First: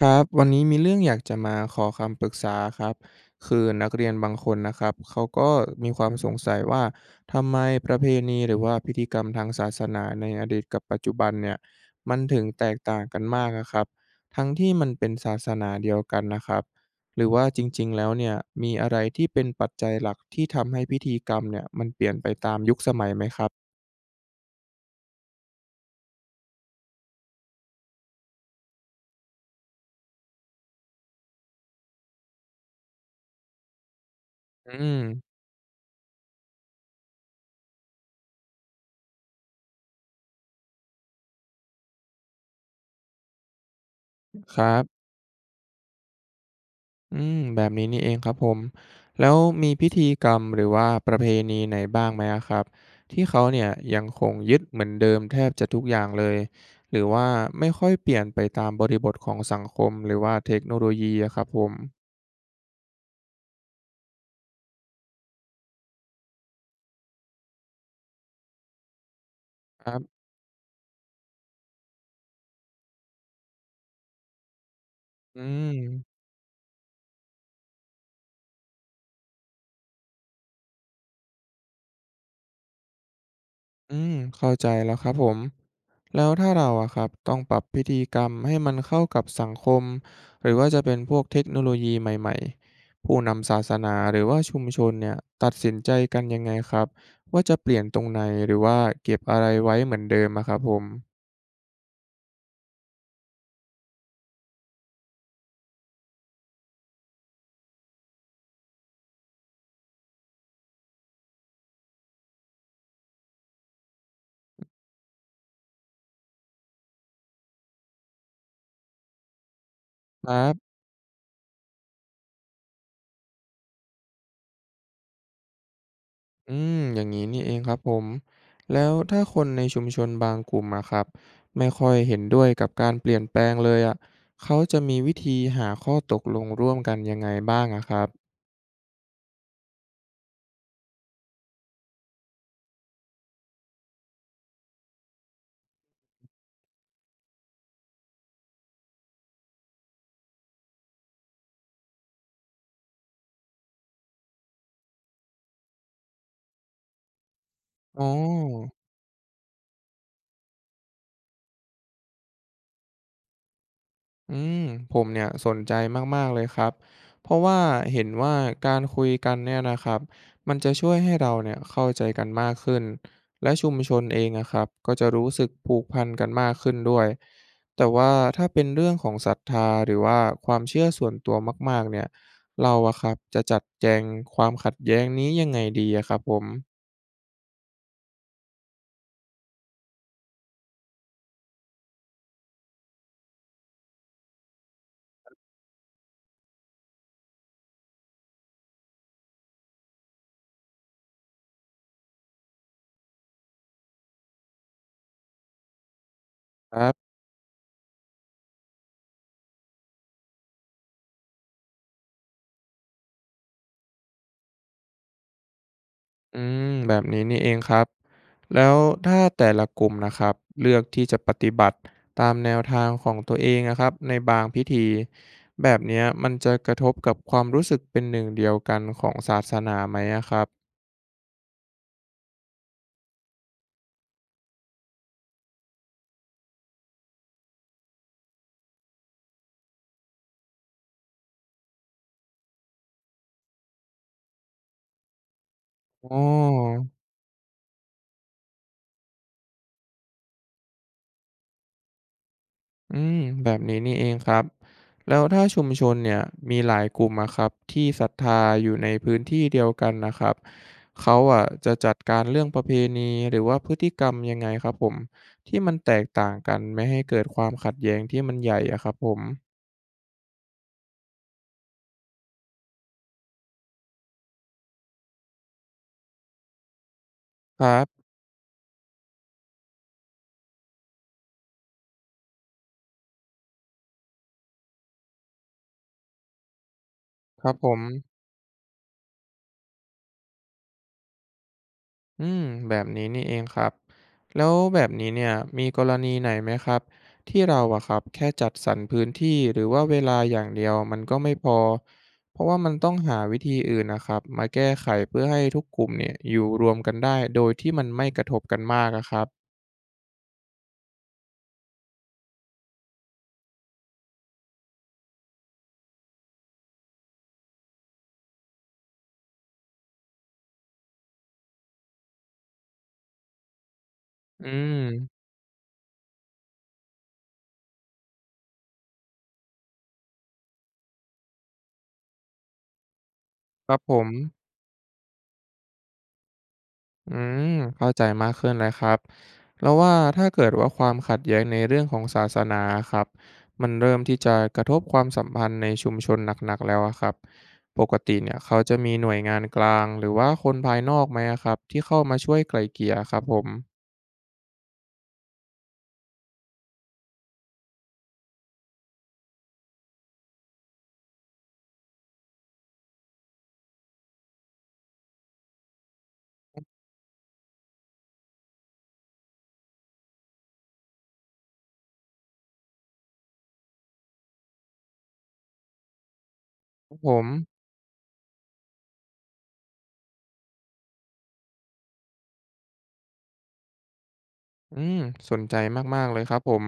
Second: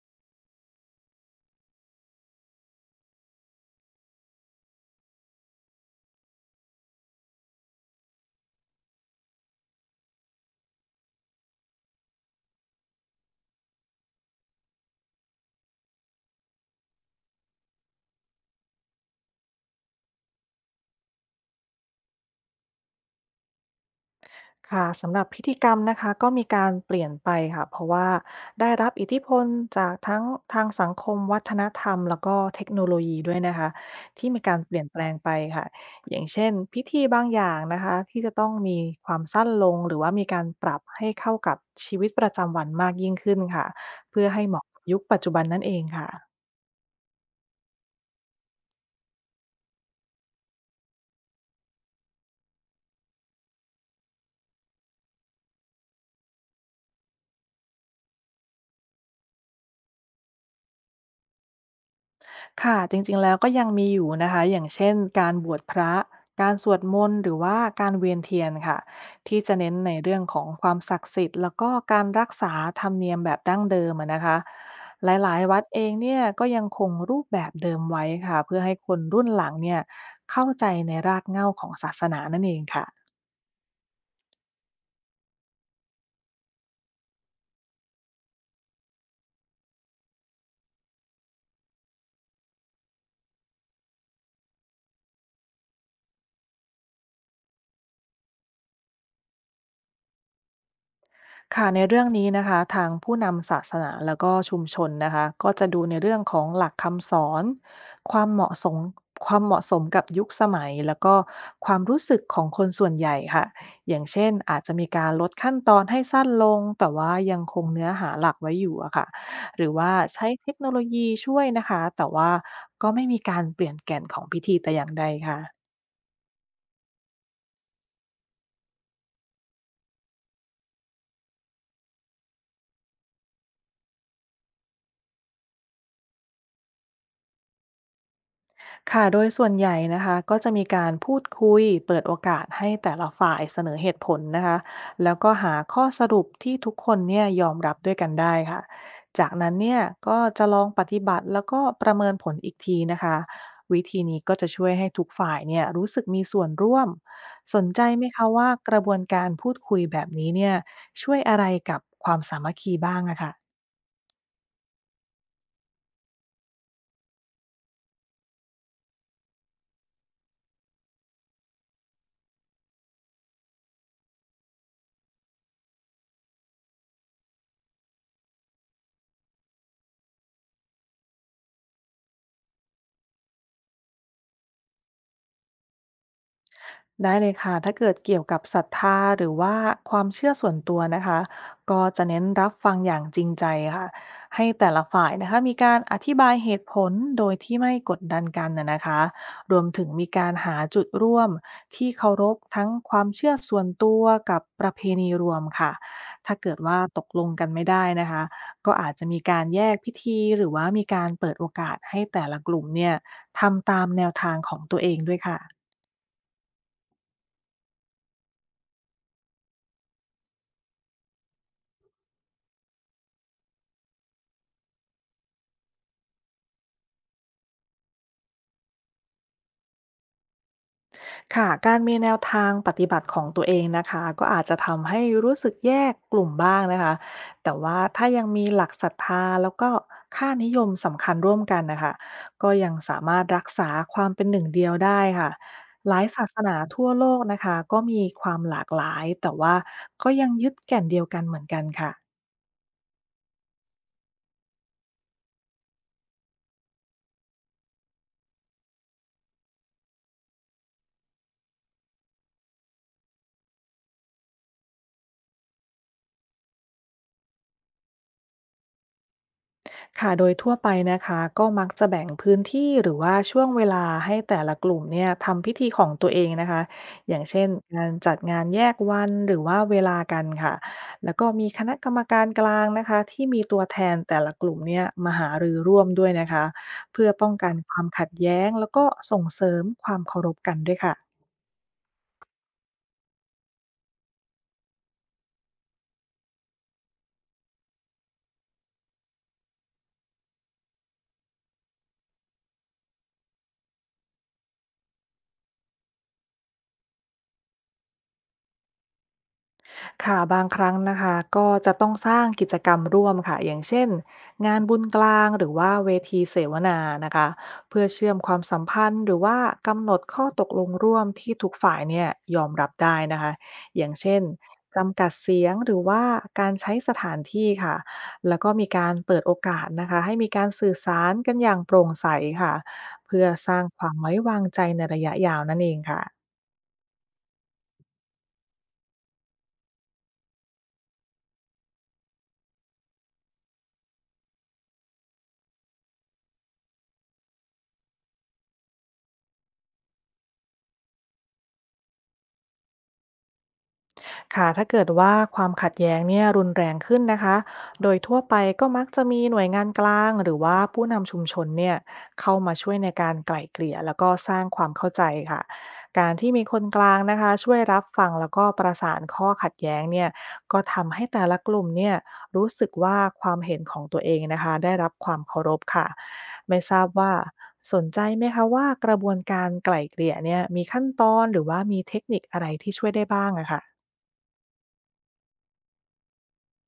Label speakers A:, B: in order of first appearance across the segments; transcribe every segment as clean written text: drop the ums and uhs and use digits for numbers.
A: ครับวันนี้มีเรื่องอยากจะมาขอคำปรึกษาครับคือนักเรียนบางคนนะครับเขาก็มีความสงสัยว่าทำไมประเพณีหรือว่าพิธีกรรมทางศาสนาในอดีตกับปัจจุบันเนี่ยมันถึงแตกต่างกันมากอะครับทั้งที่มันเป็นศาสนาเดียวกันนะครับหรือว่าจริงๆแล้วเนี่ยมีอะไรที่เป็นปัจจัยหลักที่ทำให้พิธีกรรมเนี่ยมันเปลี่ยนไปตามยุคสมัยไหมครับ
B: ค่ะสำหรับพิธีกรรมนะคะก็มีการเปลี่ยนไปค่ะเพราะว่าได้รับอิทธิพลจากทั้งทางสังคมวัฒนธรรมแล้วก็เทคโนโลยีด้วยนะคะที่มีการ
A: อื
B: เปลี่ยนแป
A: ม
B: ลงไปค่ะอย่างเช่นพิธีบางอย่างนะคะที่จะต้องมีความสั้นลงหรือว่ามีการปรับให้เข้ากับชีวิตประจำวันมากยิ่งขึ้นค่ะเพื่อให้เห
A: ค
B: มาะ
A: รั
B: กับ
A: บ
B: ยุคปัจจุบันนั่นเองค่ะ
A: อืมแบบนี้นี่เองครับผมแล้วมีพิธีกรรมหรือว่าประเพณีไหนบ้างไหมอะครับที่เขาเนี่ยยังคงยึดเหมือนเดิมแทบจะทุกอย่างเลยหรือว่าไม่ค่อยเปลี่ยนไปตามบริบทของสังคมหรือว่าเทคโนโลยีอะครับผม
B: ค่ะจริงๆแล้วก็ยังมีอยู่นะคะอย่างเช่นการบวชพระการสวดมนต์หรือว่าการเวียนเทียนค่ะที่จะเน้น
A: ค
B: ใน
A: รั
B: เรื่
A: บ
B: องของความศักดิ์สิทธิ์แล้วก็การรักษาธรรมเนียมแบบดั้งเดิมอะนะคะหลา
A: อื
B: ยๆวัดเองเนี่
A: ม
B: ยก็ยังคงรูปแบบเดิมไว้ค่ะเพื่อให้คนรุ่นหลังเนี่ยเข้าใจ
A: อืมเข้าใจแล้วครับผม แล้วถ้าเราอะครับต้องปรับพิธีกรรมให้มันเข้ากับสังคมหรือว่าจะเป็นพวกเทคโนโลยีใหม่ๆผู้นำศาสนาหรือว่าชุมชนเนี่ยตัดสินใจกันยังไงครับว่าจะเปลี่ยนตรงไหนหรือว่าเก็บอะไรไว้เหมือนเดิมอะครับผม
B: ค่ะในเรื่องนี้นะคะทางผู้นำศาสนาแล้วก็ชุมชนนะคะก็จะดูในเรื่องของหลักคำสอนความเหมาะสมความเหมาะสมกับยุคสมัยแล้วก็ความรู้สึกของคนส่วนใหญ่ค่ะอย่างเช่นอาจจะมีการลดขั้นตอนให้สั้นลงแต่ว่ายังคงเนื้อหาหลักไว้อยู่อะค่ะหรือว่าใช้
A: ครั
B: เทคโน
A: บ
B: โลยีช่วยนะคะแต่ว่าก็ไม่มีการเปลี่ยนแก่นของพิธีแต่อย่างใดค่ะ
A: อืมอย่างนี้นี่เองครับผมแล้วถ้าคนในชุมชนบางกลุ่มอะครับไม่ค่อยเห็นด้วยกับการเปลี่ยนแปลงเลยอะเขาจะมีวิธีหาข้อตกลงร่วมกันยังไงบ้างอะครับ
B: ค่ะโดยส่วนใหญ่นะคะก็จะมีการพูดคุยเปิดโอกาสให้แต่ละฝ่ายเสนอเหตุผลนะคะแล้วก็หาข้อสรุปที่ทุกคนเนี่ยยอมรับด้วยกันได้ค่ะจากนั้นเนี่ยก็จะลองปฏิบัติแล้วก็ประเมินผลอีกทีนะคะวิธีนี้ก็จะช่วยให้ทุกฝ่ายเนี่ยรู้สึกมีส่วนร่วมสนใจไหม
A: อ๋อ
B: คะว่ากระบวนการพูดคุยแบบนี้เนี่ยช่วยอะไรกับความสามัคคีบ้างอะค่ะ
A: อืมผมเนี่ยสนใจมากๆเลยครับ เพราะว่าเห็นว่าการคุยกันเนี่ยนะครับ มันจะช่วยให้เราเนี่ยเข้าใจกันมากขึ้น และชุมชนเองอะครับก็จะรู้สึกผูกพันกันมากขึ้นด้วยแต่ว่าถ้าเป็นเรื่องของศรัทธาหรือว่าความเชื่อส่วนตัวมากๆเนี่ยเราอะครับจะจัดแจงความขัดแย้งนี้ยังไงดีอะครับผม
B: ได้เลยค่ะถ้าเกิดเกี่ยวกับศรัทธาหรือว่าความเชื่อส่วนตัวนะคะก็จะเน้นรับฟังอย่างจริงใจค่ะให้แต่ละฝ่ายนะคะมีการอธิบายเหตุผลโดยที่ไม่กดดันกันนะคะรวมถึงมีการหาจุดร่วมที่เคารพทั้งความเชื่อส่วนตัวกับประเพณีรวมค่ะถ้าเกิด
A: ค
B: ว่า
A: รั
B: ต
A: บ
B: กลงกันไม่ได้นะคะก็อาจจะมีการแยกพิธีหรือว่ามีการเปิดโอกาสให้แต่ละกลุ่มเนี่ยทำตามแนวทางของตัวเองด้วยค่ะ
A: อืมแบบนี้นี่เองครับแล้วถ้าแต่ละกลุ่มนะครับเลือกที่จะปฏิบัติตามแนวทางของตัวเองนะครับในบางพิธีแบบเนี้ยมันจะกระทบกับความรู้สึกเป็นหนึ่งเดียวกันของศาสนาไหมอะครับ
B: ค่ะการมีแนวทางปฏิบัติของตัวเองนะคะก็อาจจะทำให้รู้สึกแยกกลุ่มบ้างนะคะแต่ว่าถ้ายังมีหลักศรัทธาแล้วก็ค่านิยมสำคัญร่วมกันนะคะก็ยังสามารถรักษาความเป็นหนึ่งเดียวได้ค่ะหลาย
A: อ๋อ
B: ศาสนาทั่วโลกนะคะก็มีความหลากหลายแต่ว่าก็ยังยึดแก่นเดียวกันเหมือนกันค่ะ
A: อืมแบบนี้นี่เองครับแล้วถ้าชุมชนเนี่ยมีหลายกลุ่มอะครับที่ศรัทธาอยู่ในพื้นที่เดียวกันนะครับเขาอะจะจัดการเรื่องประเพณีหรือว่าพฤติกรรมยังไงครับผมที่มันแตกต่างกันไม่ให้เกิดความขัดแย้งที่มันใหญ่อะครับผม
B: ค่ะ โดยทั่วไปนะคะก็มักจะแบ่งพื้นที่หรือว่าช่วงเวลาให้แต่ละกลุ่มเนี่ยทำพิธีของตัวเองนะคะอย่างเช่น
A: ครั
B: การ
A: บ
B: จัดงานแยกวันหรือว่าเวลากันค่ะแล้วก็มีคณะกรรมการกลางนะคะที่มีตัวแทนแต่ละกลุ่มเนี่ยมาหารือร่วมด้วยนะคะเพื่อป้อง
A: ค
B: กั
A: รับ
B: น
A: ผ
B: ค
A: ม
B: วามขัดแย้งแล้วก็ส่งเสริมความเคารพกันด้วยค่ะ
A: อืมแบบนี้นี่เองครับแล้วแบบนี้เนี่ยมีกรณีไหนไหมครับที่เราอะครับแค่จัดสรรพื้นที่หรือว่าเวลาอย่างเดียวมันก็ไม่พอเพราะว่ามันต้องหาวิธีอื่นนะครับมาแก้ไขเพื่อให้ทุกกลุ่มเนี่ยอยู่รวมกันได้โดยที่มันไม่กระทบกันมากอะครับ
B: ค่ะบางครั้งนะคะก็จะต้องสร้างกิจกรรมร่วมค่ะอย่างเช่นงานบุญกลางหรือว่าเวทีเสวนานะคะเพื่อเชื่อมความสัมพันธ์หรือว่ากำหนดข้อตกลงร่วมที่ทุกฝ่ายเนี่ยยอมรับได้นะคะอย่างเช่น
A: อืม
B: จำกัดเสียงหรือว่าการใช้สถานที่ค่ะแล้วก็มีการเปิดโอกาสนะคะให้มีการสื่อสารกันอย่างโปร่งใสค่ะเพื่อสร้าง
A: ครับ
B: ควา
A: ผ
B: ม
A: ม
B: ไว้วางใจในระยะยาวนั่นเองค่ะ
A: อืมเข้าใจมากขึ้นเลยครับแล้วว่าถ้าเกิดว่าความขัดแย้งในเรื่องของศาสนาครับมันเริ่มที่จะกระทบความสัมพันธ์ในชุมชนหนักๆแล้วอะครับปกติเนี่ยเขาจะมีหน่วยงานกลางหรือว่าคนภายนอกไหมอะครับที่เข้ามาช่วยไกล่เกลี่ยครับผม
B: ค่ะถ้าเกิดว่าความขัดแย้งเนี่ยรุนแรงขึ้นนะคะ โดยทั่วไปก็มักจะมีหน่วยงานกลางหรือว่าผู้นำชุมชนเนี่ยเข้ามาช่วยในการไกล่เกลี่ยแล้วก็สร้างความเข้าใจค่ะ การที่มีคนกลางนะคะช่วยรับฟังแล้วก็ประสานข้อขัดแย้งเนี่ยก็ทำให้แต่ละกลุ่มเนี่ยรู้สึกว่าความเห็นของตัวเองนะคะได้รับความเคารพค่ะ ไม่ทราบ
A: ผ
B: ว่า
A: ม
B: สนใจไหมคะว่ากระบวนการไกล่เกลี่ยเนี่ยมีขั้นตอนหรือว่ามีเทคนิคอะไรที่ช่วยได้บ้างอะคะ
A: อืมสนใจมากๆเลยครับผม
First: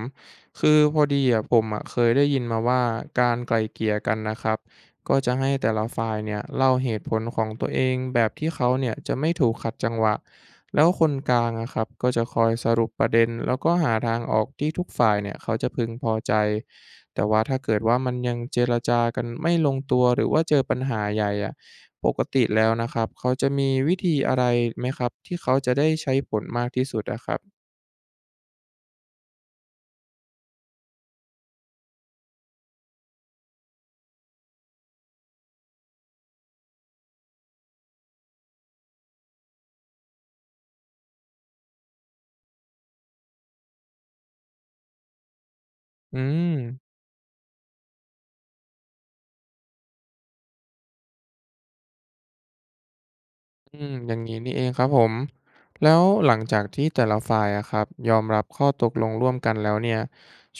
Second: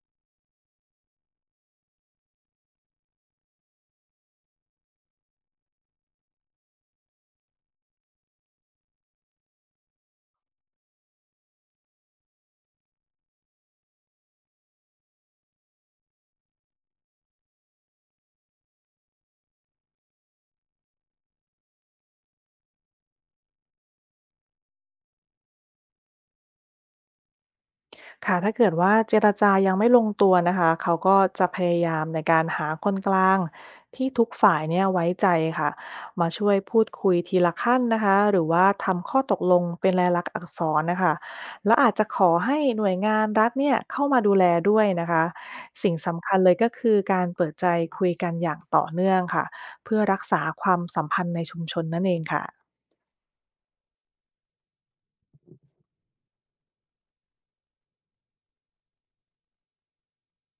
A: คือพอดีอะผมอะเคยได้ยินมาว่าการไกล่เกลี่ยกันนะครับก็จะให้แต่ละฝ่ายเนี่ยเล่าเหตุผลของตัวเองแบบที่เขาเนี่ยจะไม่ถูกขัดจังหวะแล้วคนกลางอะครับก็จะคอยสรุปประเด็นแล้วก็หาทางออกที่ทุกฝ่ายเนี่ยเขาจะพึงพอใจแต่ว่าถ้าเกิดว่ามันยังเจรจากันไม่ลงตัวหรือว่าเจอปัญหาใหญ่อะปกติแล้วนะครับเขาจะมีวิธีอะไรไหมครับที่เขาจะได้ใช้ผลมากที่สุดอะครับ
B: ค่ะถ้าเกิดว่าเจรจายังไม่ลงตัวนะคะ เขาก็จะพยายามในการหาคนกลางที่ทุกฝ่ายเนี่ยไว้ใจค่ะ มาช่วยพูดคุยทีละขั้นนะคะ หรือว่าทำข้อตกลงเป็นลายลักษณ์อักษรนะคะ แล้วอาจจะขอให้หน่วยงานรัฐเนี่ยเข้ามาดูแลด้วยนะคะ สิ่ง
A: อื
B: สำคัญเล
A: ม
B: ยก็คือการเปิดใจคุยกันอย่างต่อเนื่องค่ะ เพื่อรักษาความสัมพันธ์ในชุมชนนั่นเองค่ะ
A: อืม อย่างนี้นี่เองครับผม แล้วหลังจากที่แต่ละฝ่ายอะครับยอมรับข้อตกลงร่วมกันแล้วเนี่ย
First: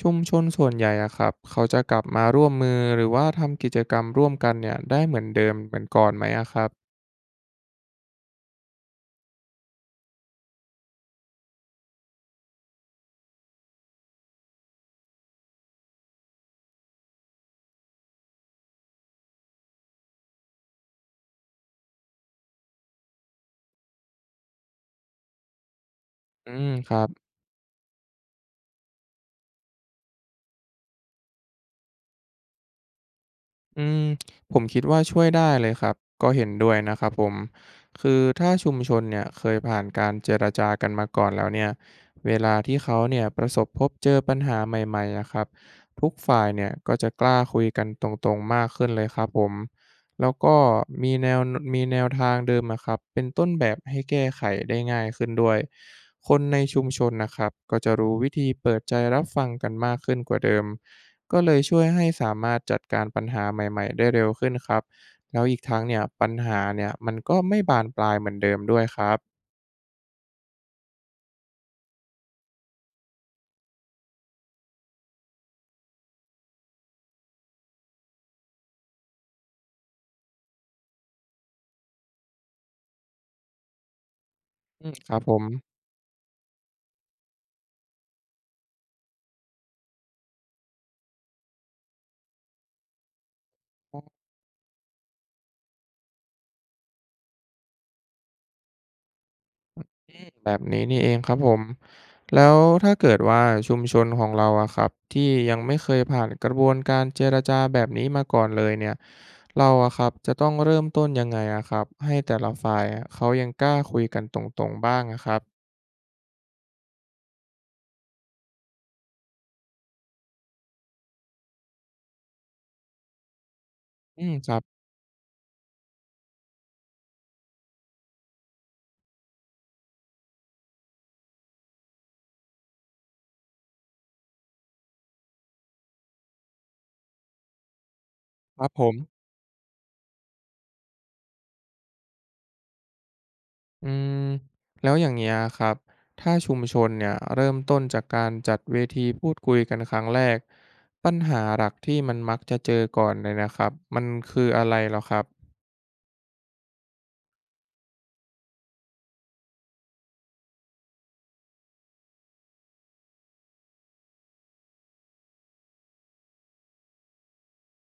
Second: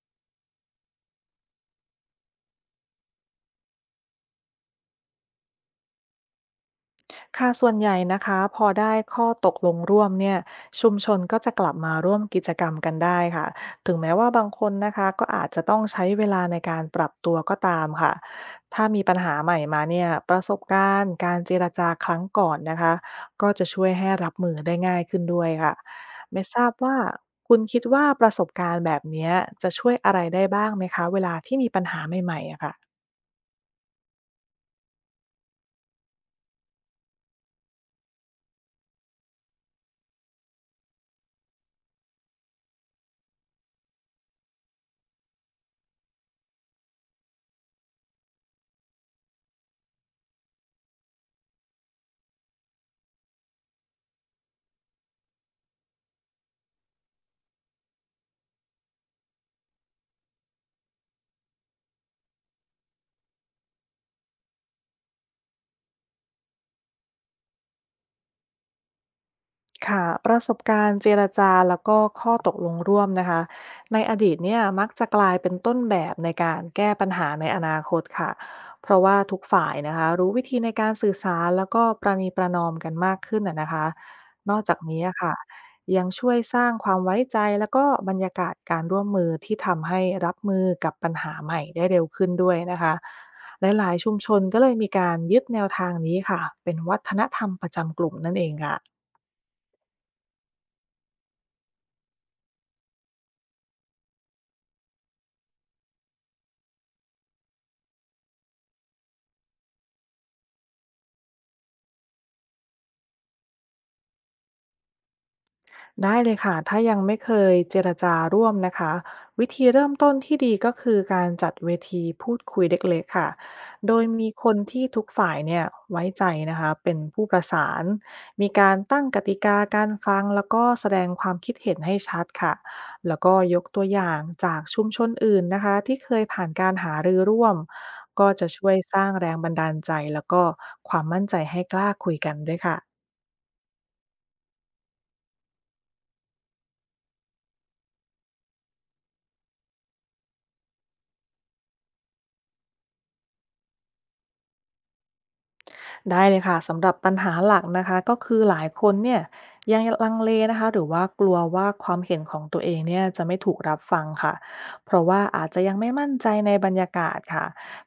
A: ชุมชนส่วนใหญ่อะครับเขาจะกลับมาร่วมมือหรือว่าทำกิจกรรมร่วมกันเนี่ยได้เหมือนเดิมเหมือนก่อนไหมอะครับ
B: ค่ะส่วนใหญ่นะคะพอได้ข้อตกลงร่วมเนี่ยชุมชนก็จะกลับมาร่วมกิจกรรมกันได้ค่ะถึงแม้ว่าบางคนนะคะก็อาจจะต้องใช้เวลาในการปรับตัวก็ตามค่ะถ้ามีปัญหาใหม่มาเนี่ยประสบการณ์การเจรจาครั้งก่อนนะคะก็จะช่วยให้รับมือได้ง่ายขึ้นด้วยค่ะไม่
A: อื
B: ท
A: ม
B: ราบ
A: ค
B: ว่า
A: รับ
B: คุณคิดว่าประสบการณ์แบบเนี้ยจะช่วยอะไรได้บ้างไหมคะเวลาที่มีปัญหาใหม่ๆอะค่ะ
A: อืมผมคิดว่าช่วยได้เลยครับก็เห็นด้วยนะครับผมคือถ้าชุมชนเนี่ยเคยผ่านการเจรจากันมาก่อนแล้วเนี่ยเวลาที่เขาเนี่ยประสบพบเจอปัญหาใหม่ๆนะครับทุกฝ่ายเนี่ยก็จะกล้าคุยกันตรงๆมากขึ้นเลยครับผมแล้วก็มีแนวมีแนวทางเดิมนะครับเป็นต้นแบบให้แก้ไขได้ง่ายขึ้นด้วยคนในชุมชนนะครับก็จะรู้วิธีเปิดใจรับฟังกันมากขึ้นกว่าเดิม ก็เลยช่วยให้สามารถจัดการปัญหาใหม่ๆได้เร็วขึ้นครับแล้วอีกทั้งเนี่ยปัญหาเนี่ยมันก็ไม่บานปลายเหมือนเดิมด้วยครับ
B: ค่ะประสบการณ์เจรจาแล้วก็ข้อตกลงร่วมนะคะในอดีตเนี่ยมักจะกลายเป็นต้นแบบในการแก้ปัญหาในอนาคตค่ะเพราะว่าทุกฝ่ายนะคะรู้วิธีในการสื่อสารแล้วก็ประนีประนอมกันมากขึ้นนะคะนอกจาก
A: อืม
B: นี้
A: ค
B: อะ
A: รับผ
B: ค่ะ
A: ม
B: ยังช่วยสร้างความไว้ใจแล้วก็บรรยากาศการร่วมมือที่ทำให้รับมือกับปัญหาใหม่ได้เร็วขึ้นด้วยนะคะหลาย
A: อื
B: ๆชุมชนก็เลยมีการยึดแนวทางนี้ค่ะเป็นวัฒนธรรมประจำกลุ่มนั่นเองค่ะ
A: มแบบนี้นี่เองครับผมแล้วถ้าเกิดว่าชุมชนของเราอะครับที่ยังไม่เคยผ่านกระบวนการเจรจาแบบนี้มาก่อนเลยเนี่ยเราอะครับจะต้องเริ่มต้นยังไงอะครับให้แต่ละฝ่ายอะเขายังกล้าคุยกันตรงๆบ้างอะครับ
B: ได้เลยค่ะถ้ายังไม่เคยเจรจาร่วมนะคะวิธีเริ่มต้นที่ดีก็คือการจัดเวทีพูดคุยเล็กๆค่ะโดย
A: อื
B: มี
A: ม
B: ค
A: ครั
B: น
A: บ
B: ที่ทุกฝ่ายเนี่ยไว้ใจนะคะเป็นผู้ประสานมีการตั้งกติกาการฟังแล้วก็แสดงความคิดเห็นให้ชัดค่ะแล้วก็ยกตัวอย่างจากชุมชนอื่นนะคะที่เคยผ่านการหารือร่วมก็จะ
A: ครั
B: ช่
A: บ
B: วย
A: ผม
B: สร้างแรงบันดาลใจแล้วก็ความมั่นใจให้กล้าคุยกันด้วยค่ะ
A: อืมแล้วอย่างเงี้ยครับถ้าชุมชนเนี่ยเริ่มต้นจากการจัดเวทีพูดคุยกันครั้งแรกปัญหาหลักที่มันมักจะเจอก่อนเลยนะครับมันคืออะไรเหรอครับ
B: ได้เลยค่ะสำหรับปัญหาหลักนะคะก็คือหลายคนเนี่ยยังลังเลนะคะหรือว่ากลัวว่าความเห็นของตัวเองเนี่ยจะไม่ถูกรับฟังค่ะเพราะว่าอาจจะยังไม่มั่นใจในบรรยากาศค่ะ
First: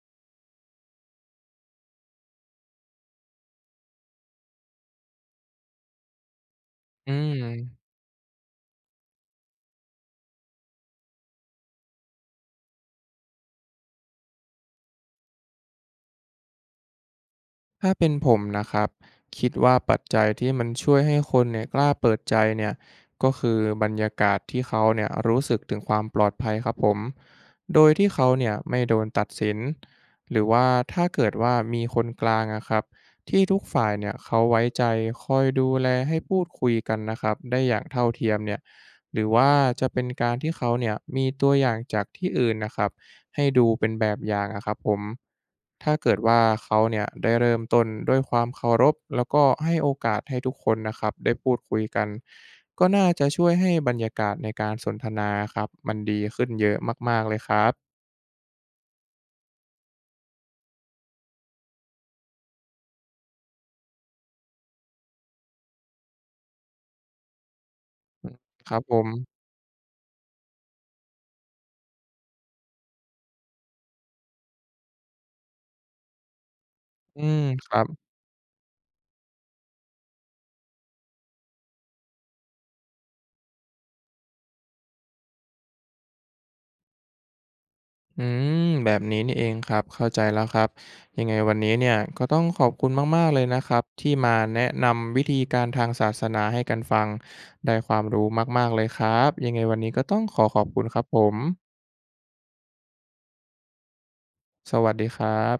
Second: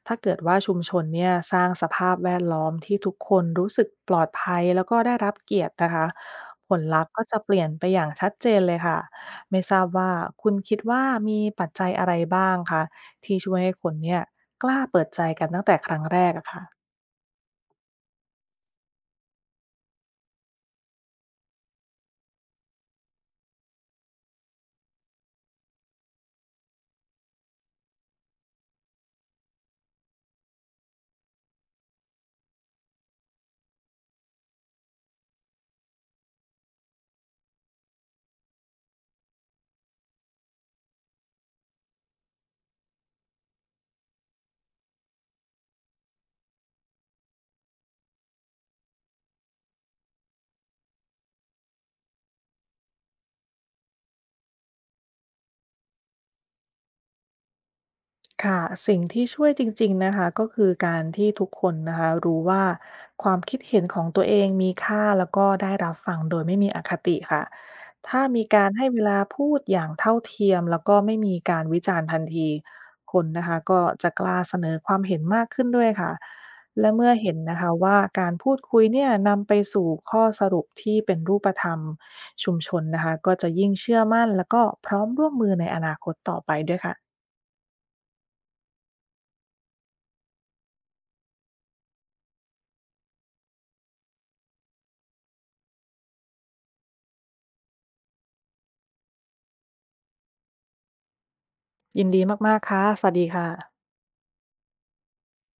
B: ถ้าเกิดว่าชุมชนเนี่ยสร้างสภาพแวดล้อมที่ทุกคนรู้สึกปลอดภัยแล้วก็ได้รับเกียรตินะคะผลลัพ
A: อื
B: ธ์ก็จะเปลี่ยน
A: ม
B: ไปอย่างชัดเจนเลยค่ะไม่ทราบว่าคุณคิดว่ามีปัจจัยอะไรบ้างคะที่ช่วยให้คนเนี่ยกล้าเปิดใจกันตั้งแต่ครั้งแรกอะค่ะ
A: ถ้าเป็นผมนะครับคิดว่าปัจจัยที่มันช่วยให้คนเนี่ยกล้าเปิดใจเนี่ยก็คือบรรยากาศที่เขาเนี่ยรู้สึกถึงความปลอดภัยครับผมโดยที่เขาเนี่ยไม่โดนตัดสินหรือว่าถ้าเกิดว่ามีคนกลางอะครับที่ทุกฝ่ายเนี่ยเขาไว้ใจคอยดูแลให้พูดคุยกันนะครับได้อย่างเท่าเทียมเนี่ยหรือว่าจะเป็นการที่เขาเนี่ยมีตัวอย่างจากที่อื่นนะครับ ให้ดูเป็นแบบอย่างอะครับผมถ้าเกิดว่าเขาเนี่ยได้เริ่มต้นด้วยความเคารพแล้วก็ให้โอกาสให้ทุกคนนะครับได้พูดคุยกันก็น่าจะช่วยให้บรรยากาศในการสนทนาครับมันดีขึ้นเยอะมากๆเลยครับ
B: ค่ะสิ่งที่ช่วยจริงๆนะคะก็คือการที่ทุกคนนะคะรู้ว่าความคิดเห็นของตัวเองมีค่าแล้วก็ได้รับฟังโดยไม่มีอคติค่ะถ้ามีกา
A: ค
B: ร
A: รับ
B: ให้
A: ผ
B: เว
A: ม
B: ลาพูดอย่างเท่าเทียมแล้วก็ไม่มีการวิจารณ์ทันทีคนนะคะก็จะกล้าเสนอความเห็นมากขึ้นด้วยค่ะและเมื่อ
A: อื
B: เห็น
A: ม
B: นะ
A: ค
B: คะ
A: รับ
B: ว่าการพูดคุยเนี่ยนำไปสู่ข้อสรุปที่เป็นรูปธรรมชุมชนนะคะก็จะยิ่งเชื่อมั่นแล้วก็พร้อมร่วมมือในอนาคตต่อไปด้วยค่ะ
A: อืมแบบนี้นี่เองครับเข้าใจแล้วครับยังไงวันนี้เนี่ยก็ต้องขอบคุณมากๆเลยนะครับที่มาแนะนำวิธีการทางศาสนาให้กันฟังได้ความรู้มากๆเลยครับยังไงวันนี้ก็ต้องขอขอบคุณครับผม
B: ยินดีมากๆค่ะ สวัสดีค่ะ
A: สวัสดีครับ